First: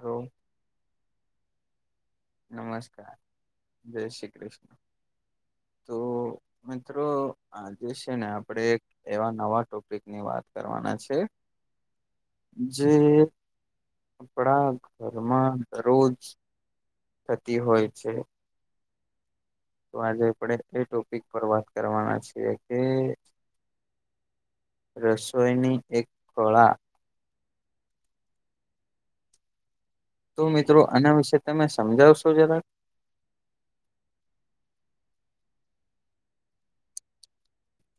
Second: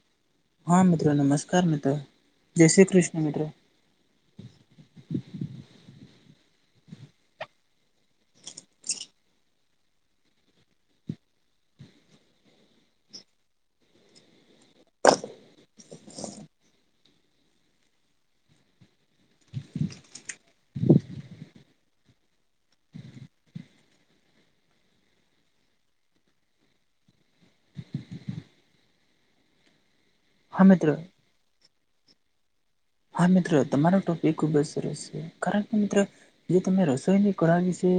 રોમ હા મિત્રો નમસ્કાર મિત્રો. નમસ્કાર જય શ્રી કૃષ્ણ. તો મિત્રો આજે છે ને આપડે એવા નવા ટોપિક ની વાત કરવાના છે. જે આપડા ઘરમાં દરરોજ થતી હોય છે. તો આજે આપડે એ ટોપિક પર વાત કરવાના છીએ કે રસોઈની એક કળા તો હા મિત્રો મિત્ર આના વિશે તમે સમજાવશો જરા. હા મિત્રો તમારો ટોપિક ખુબ જ સરસ છે કારણ કે મિત્ર જે તમે રસોઈની કળા વિશે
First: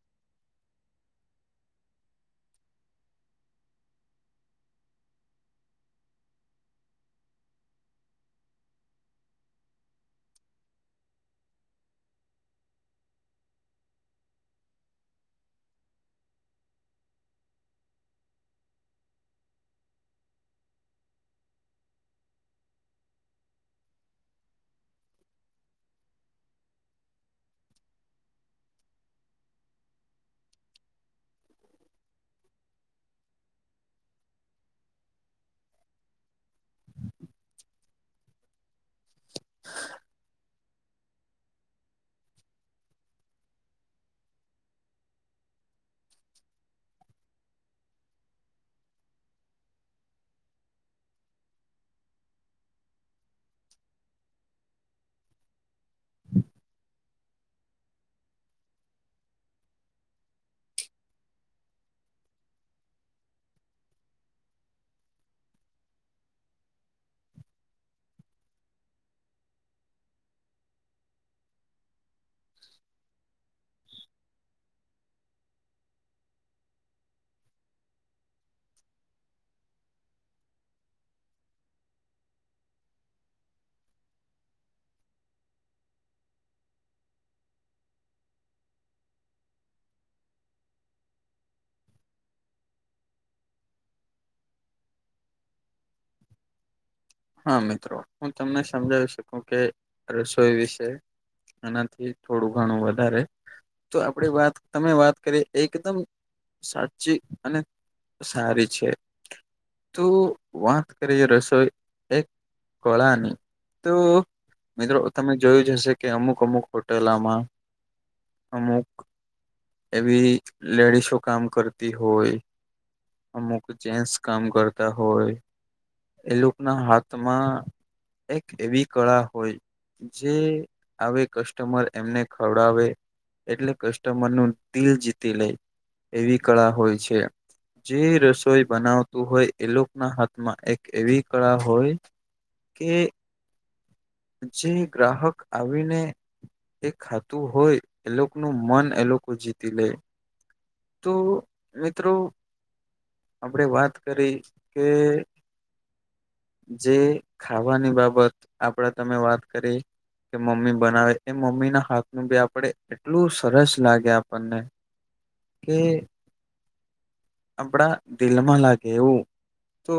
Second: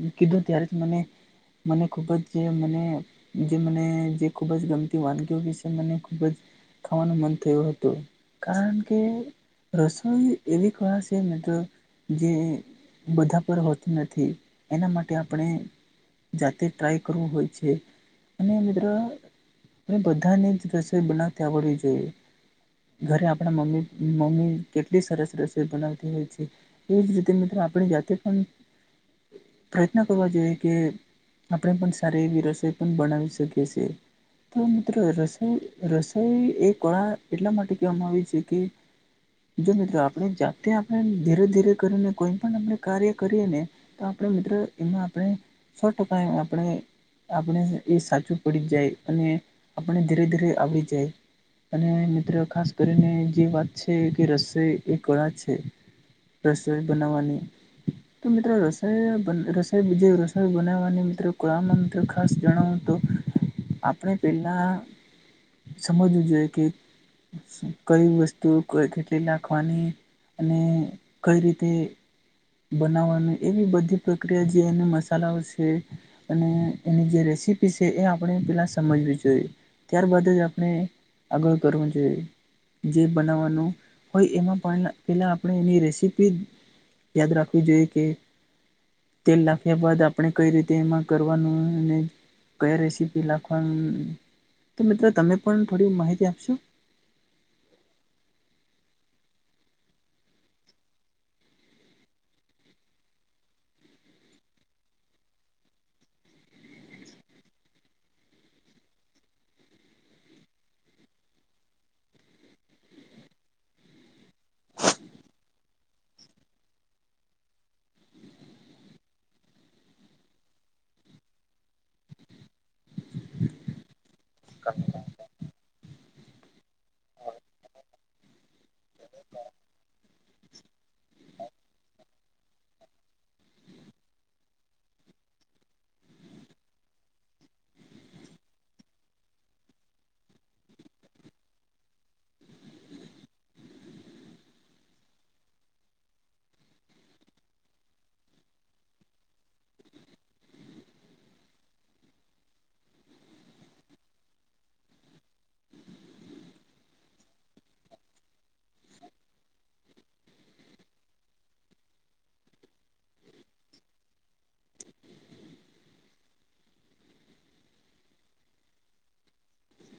છે કીધું ત્યારે તો મને મને ખૂબ જ મને જે મને જે ખૂબ જ ગમતી વાનગીઓ વિશે મને ખૂબ જ ખાવાનું મન થયું હતું કારન કે રસોઈ એવી કળા છે, મિત્રો જે બધા પર હોતી નથી એના માટે આપણે જાતે જ ટ્રાય કરવું હોય છે, અને મિત્ર બધાની જ રસોઈ બનાવતા આવડવી જોઈએ ઘરે આપણા મમ્મી મમ્મી કેટલી સરસ રસોઈ બનાવતી હોય છે. એ જ રીતે મિત્રો આપડે જાતે પન પ્રયત્ન કરવા જોઈએ કે આપણે પન સારી એવી રસોઈ પન બનાવી શકીએ છીએ. તો મિત્રો રસો રસોઈ એક કળા એટલા માટે કહેવામાં આવી છે, કે જો મિત્રો આપણે જાતે આપણે ધીરે ધીરે કરીને કોઈ પણ આપણે કાર્ય કરીએ ને તો આપણે મિત્ર એના આપણે છ ટકાય આપણે આપણે એ સાચું પડી જાય અને આપણે ધીરે ધીરે આવડી જાય અને મિત્ર ખાસ કરીને જે વાત છે, કે રસોઈ એ કળા છે. રસોય બનાવાની તો મિત્રો રસો રસોઈ જે રસોઈ બનાવવાની મિત્રો કળમાં મ ખાસ જણાવું તો આપણે પેલા સમજવું જોઈએ કે કઈ વસ્ત સ્તુ ક કેટલી લખવાની અને કઈ રીતે બનાવવાનું એવી બધી પ્રક્રિયા જે એને મસાલાઓ છે. અને એની જે રેસીપી છે, એ આપણે પેલા સમજવી જોઈએ. ત્યારબદ જ આપણે આગળ કરવું જોઇએ જે બનાવવાનું હોય એમાં પણ પેલા આપણે એની રેસીપી યાદ રાખવી જોઈએ કે તેલ લખ્યા બાદ આપણે કઈ રીતે એમાં કરવાનું ને કયા રેસીપી લખવાનું તો મિત્રો તમે પણ થોડી માહિતી આપશો હા મિત્રો હું તમને સમજાવી શકું કે રસોઈ વિશે એનાથી થોડું ઘણું વધારે તો આપણે વાત તમે વાત કરીએ એકદમ સાચી અને સારી છે. તો વાત કરીએ રસોઈ એક કોળાની તો મિત્રો તમે જોયું જ હશે કે અમુક અમુક હોટેલમાં અમુક એવી લેડીસો કામ કરતી હોય. અમુક જે્સ કામ કરતા હોય એ લોકો ના હાથમાં એક એવી કળા હોય જે આવી કસ્ટમર એમને ખવડાવે એટલે કસ્ટમર નું દિલ જીતી લે એવી કળા હોય છે. જે રસોઈ બનાવતું હોય એ લોકોના હાથમાં એક એવી કળા હોય કે જે ગ્રાહક આવીને એ ખાતું હોય એ લોકો ન મન એ લોકો જીતી લે તો મિત્રો આપણેે વાત કરી કે જે ખાવાની બાબત આપડા તમે વાત કરી કે મમ્મી બનાવે એ મમ્મી ના હાથ નું બી આપણે એટલું સરસ લાગે આપણને કે આપણા દિલમાં લાગે એવું તો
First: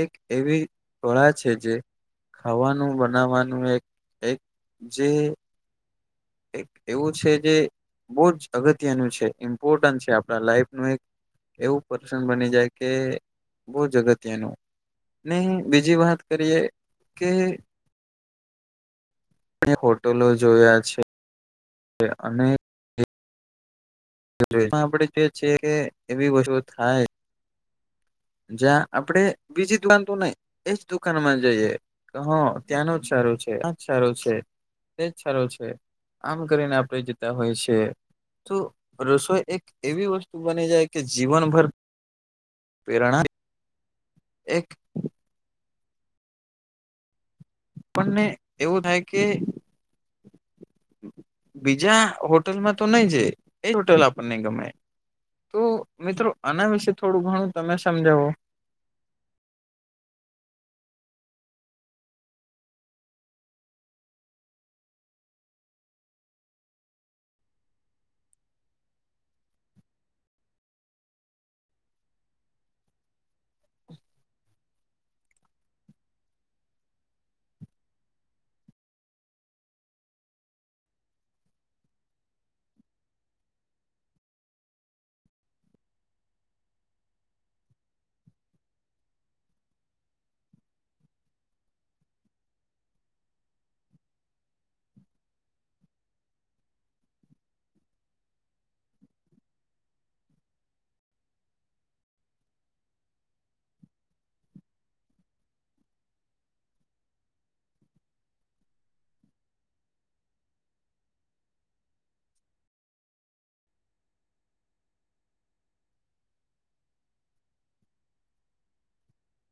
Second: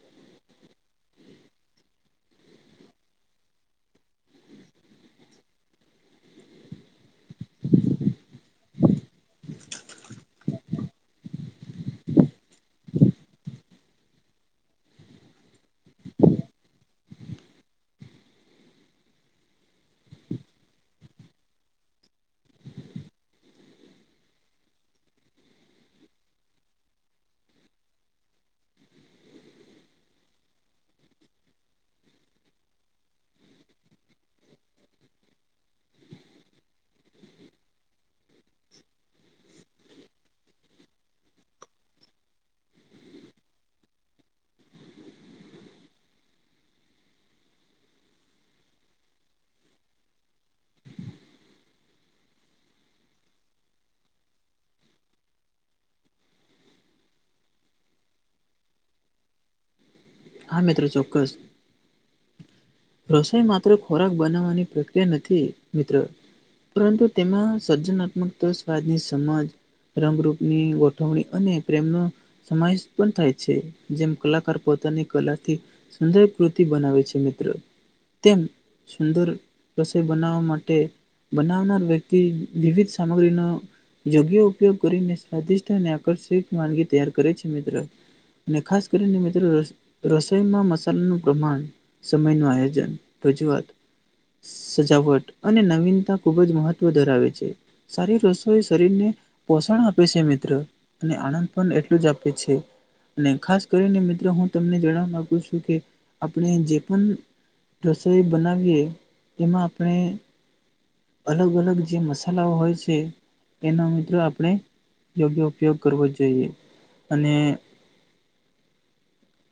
એક એવી કળા છે, જે ખાવાનું બનાવવાનું એક એક જે એક એવું છે જે બહુ જ અગત્યનું છે, ઇમ્પોર્ટન્ટ છે, આપણા લાઈફનું એક એવું પર્સન બની જાય કે બૌ જગત્યનું ને બીજી વાત કરીએ કે મેં હોટલો જોયા છે. અને માં આપડે જે છીએ કે એવી વસ્તુઓ થાય જ્યાં આપડે બીજી દુકાન તો નઈ એજ દુકાન માં જઈએ હ ત્યાંનો જ સારું છે આજ સારું છે. તેજ સારો છે આમ કરીને આપણે જતા હોય છે તો રસોઈ એક એવી વસ્તુ બની જાય કે જીવનભર પેરણા એક આપણ ને એવું થાય કે બીજા હોટલમાં તો નઈ જઈએ એ હોટલ આપણને ગમે તો મિત્રો આના વિશે થોડું ઘણું તમે સમજાવો હા મિત્રો ચોક્કસ રસોઈ માત્ર ખોરાક બનાવવાની પ્રક્રિયા નથી મિત્ર પરંતુ તેમાં સર્જનાત્મક સ્વાદની સમજ રંગરૂપની ગોઠવણી અને પ્રેમનો સમાવેશ પણ થાય છે જેમ કલાકાર પોતાની કલાથી સંજય કૃતિ બનાવે છે મિત્ર તેમ સુંદર રસોઈ બનાવવા માટે બનાવનાર વ્યક્તિ વિવિધ સામગ્રીનો યોગ્ય ઉપયોગ કરીને સ્વાદિષ્ટ અને આકર્ષક વાનગી તૈયાર કરે છે મિત્રો ને ખાસ કરીને મિત્રો રસોઈમાં મસાલાનું પ્રમાણ સમયનું આયો જન પછી વાત સજાવટ અને નવીનતા ખૂબ જ મહત્વ ધરાવે છે સારી રસોઈ શરીરને પોષણ આપે છે મિત્ર અને આનંદ પણ એટલું જ આપે છે. અને ખાસ કરીને મિત્રો હું તમને જણાવવા માંગુ છું કે આપણે જે પણ રસોઈ બનાવીએ તેમાં આપણે અલગ અલગ જે મસાલાઓ હોય છે એનો મિત્રો આપણે યોગ્ય ઉપયોગ કરવો જોઈએ અને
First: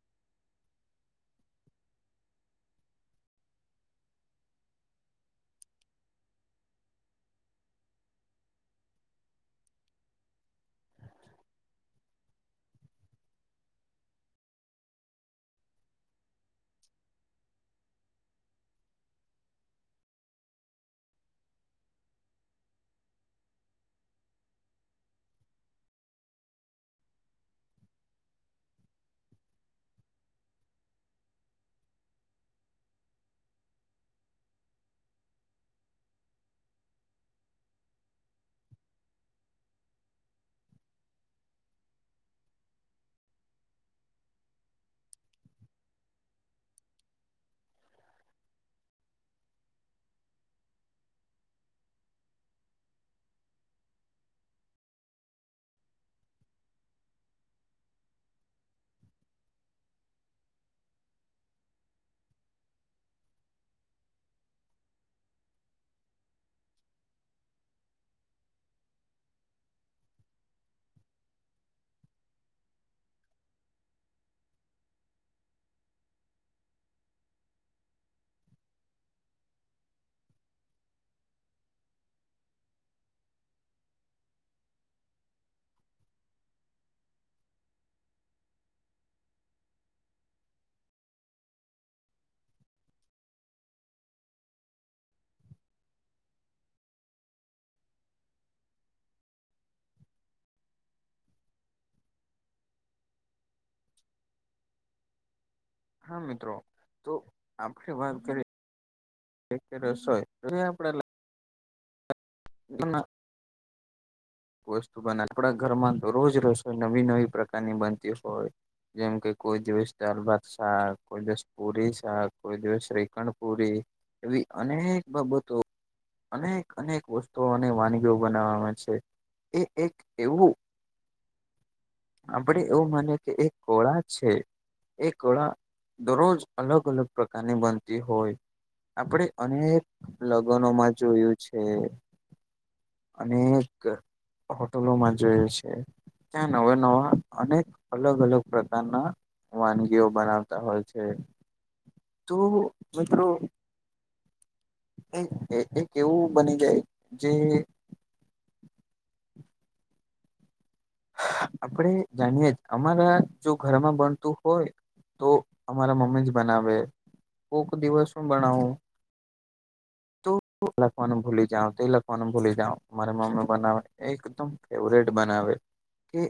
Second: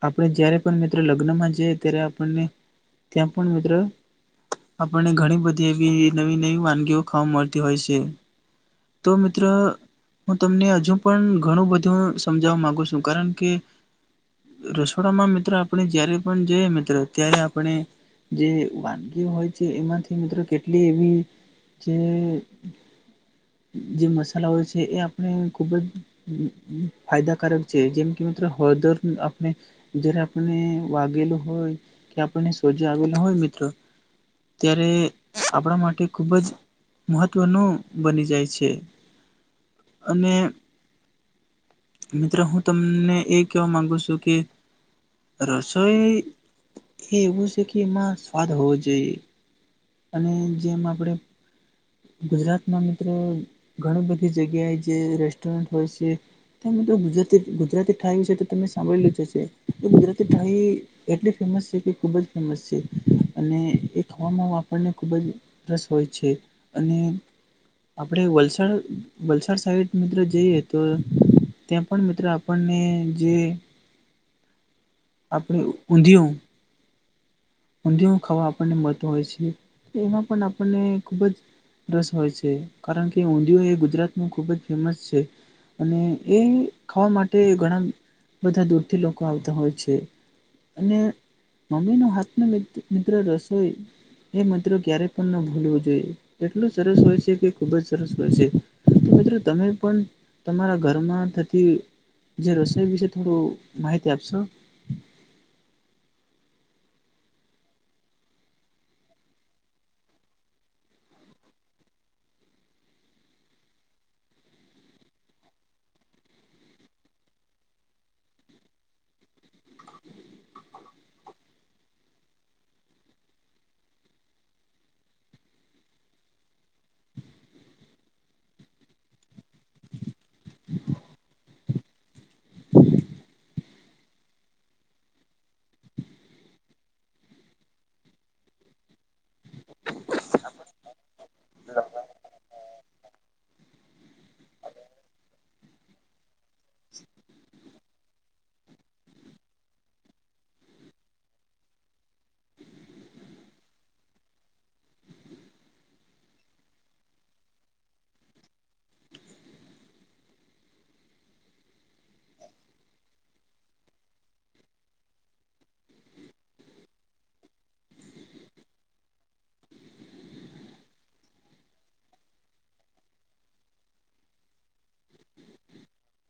આપણે જય્યારે પણ મિત્રો લગ્નમાં જઈ ત્યારે આપણને ત્યાં પણ મિત્ર આપણને ઘણી બધી એવી નવી નવી વાનગીઓ ખાવા મળતી હોય છે. તો મિત્ર હું તમને હજુ પણ ઘણું બધું સમજાવવા માગુ છું કારણ કે રસોડામાં મિત્ર આપણે જયારે પણ જઈએને ત્યારે આપણે જે વાનગી હોય છે એમાંથી મિત્રો કેટલી એવી જે જે મસાલા હોય છે એ આપણે ખુબ જ ફાયદાકારક છે જેમ કે મિત્ર હળદર ને જયારે આપને વાગેલું હોય કે આપણને સોજો આવેલો હોય મિત્રો ત્યારે આપણા માટે ખૂબ જ મહત્વનું બની જાય છે અને મિત્રો હું તમને એ કહેવા માંગુ છું કે રસોઈ એ એવું છે કે એમાં સ્વાદ હોવો જોઈએ અને જેમ આપણે ગુજરાતમાં મિત્રો ઘણી બધી જગ્યાએ જે રેસ્ટોરન્ટ હોય છે તે મિત્રો ગુજરાતી ગુજરાતી ઠાઈ વિશે તો તમે સાંભળેલું જશે તો ગુજરાતી ઠાઈ એટલી ફેમસ છે કે ખૂબ જ ફેમસ છે અને એ ખવામાને ખુબ જ રસ હોય છે અને આપડ વલસાડ વલસાડ સાઈડ મિત્રો જઈએ તો ત્યાં પણ મિત્રો આપણને જે આપણે ઊંધિયુ ઊંધિયુ ખાવા આપણને મળતું હોય છે એમાં પણ આપણને ખૂબ જ રસ હોય છે કારણ કે ઊંધિયું એ ગુજરાતમાં ખુબ જ ફેમસ છે અને એ ખાવા માટે ઘણા બધા દૂરથી લોકો આવતા હોય છે અને મમ્મી ન હાથ રિરન મિત્ર રસોઈ એ મત્રોક્યારે પણ ન ભૂલવું જોઈએ એટલું સરસ હોય છે કે ખૂબ જ સરસ હોય છે મિત્ર. તું તમે પણ તમારા ઘરમાં થતી જે રસ એ વિશે થોડું માહિતી આપશો હા મિત્રો તો આપણે વાત કરી તે રસોય તો આપડા ના ના વસ્તુ બનાવી આપડા ઘરમાં તો રોજ રસોઈ નવી નવી પ્રકારની બનતી હોય જેમ કે કોઈ દિવસ દાલ ભાત શાક કોઈ દિવસ પુરી શાક કોઈ દિવસ શ્રીખંડ પુરી એવી અનેક બાબતો અનેક અનેક વસ્તુઓ અને વાનગીઓ બનાવામાં છે એ એક એવું આપડે એવું માનીએ કે એક ખોરાક છે એ કળા દરરોજ અલગ અલગ પ્રકારની બનતી હોય આપડે અનેક લગનોમા જોયે છે અનેક હોટલોમાં જોયે છે ત્યાં નવા નવા અનેક અલગ અલગ પ્રકારના વાનગીઓ બનાવતા હોય છે તો મિત્રો એક એવું બની જાય જેને આપડે જાણીય જ અમારા જો ઘરમાં બનતું હોય તો અમારા મમ્મી જ બનાવે કોક દિવસ હું બનાવું લાખવાનું ભૂલી જાઉ તે લાખવાનું ભૂલી જાઉ મારે મમ્મી બનાવે એકદમ ફેવરેટ બનાવે કે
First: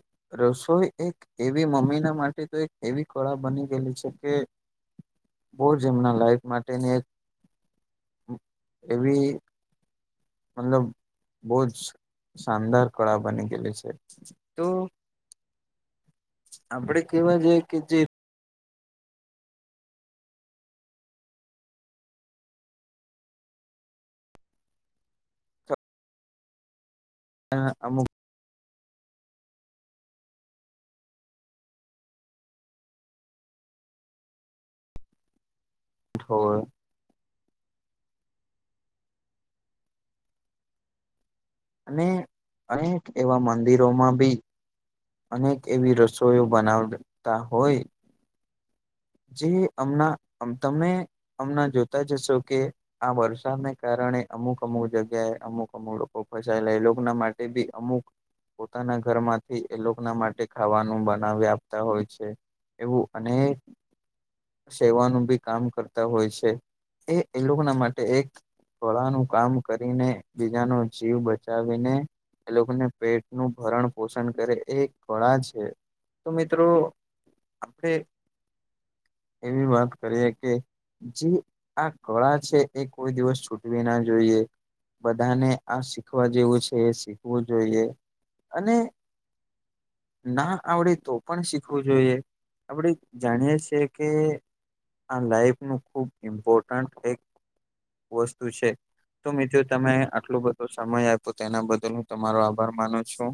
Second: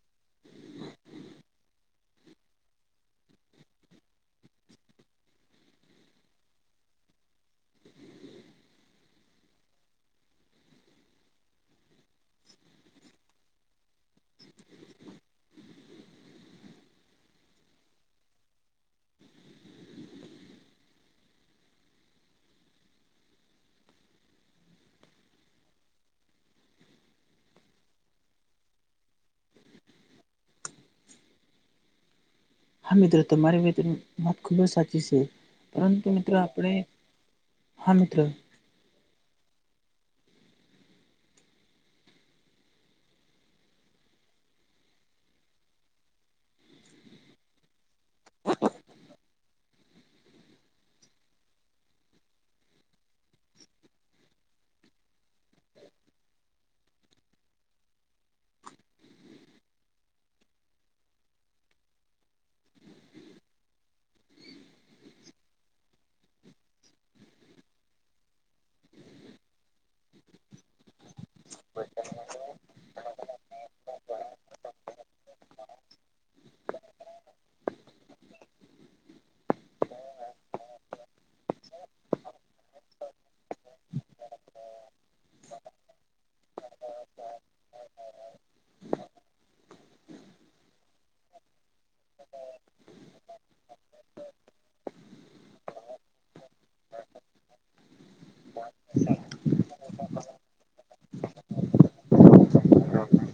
રસોઈ એક એવી મમ્મીના માટે તો એક એવી કળા બની ગયેલી છે કે બો જ એમના લાઈફ માટેની એક એવી મતલબ બહુ જ શાનદાર કળા બની ગેલી છે તો આપડે કેવા જઈએ કે જે આ અમુક હા મિત્ર તમારી વાત ખૂબ જ સાચી છે પરંતુ મિત્ર હોય આપણે હા મિત્ર અને અનેક એવા મંદિરોમાં બી અનેક એવી રસોઈ બનાવતા હોય જે અમણા તમે અમણા જોતા જ હશો કે આ વરસાદને કારણે અમુક અમુક જગ્યાએ અમુક અમુક લોકો ફસાયેલા એ લોકોના માટે બી અમુક પોતાના ઘરમાંથી એ લોકો ના માટે ખાવાનું બનાવી આપતા હોય છે એવું અનેક સેવાનું બી કામ કરતા હોય છે એ એ લોકોના માટે એક કળાનું કામ કરીને બીજાનો જીવ બચાવીને એ લોકોને પેટનું ભરણ પોષણ કરે એ એક કળા છે તો મિત્રો આપડે એવી વાત કરીએ કે જે આ કળા છે એ કોઈ દિવસ છૂટવી ના જોઈએ બધાને આ શીખવા જેવું છે એ શીખવું જોઈએ અને ના આવડે તો પણ શીખવું જોઈએ આપડે જાણીએ છે કે આ લાઈફનું ખૂબ ઇમ્પોર્ટન્ટ એક વસ્તુ છે તો મિત્રો તમે આટલો બધો સમય આયપો તેના બદલ હું તમારો આભાર માનું છું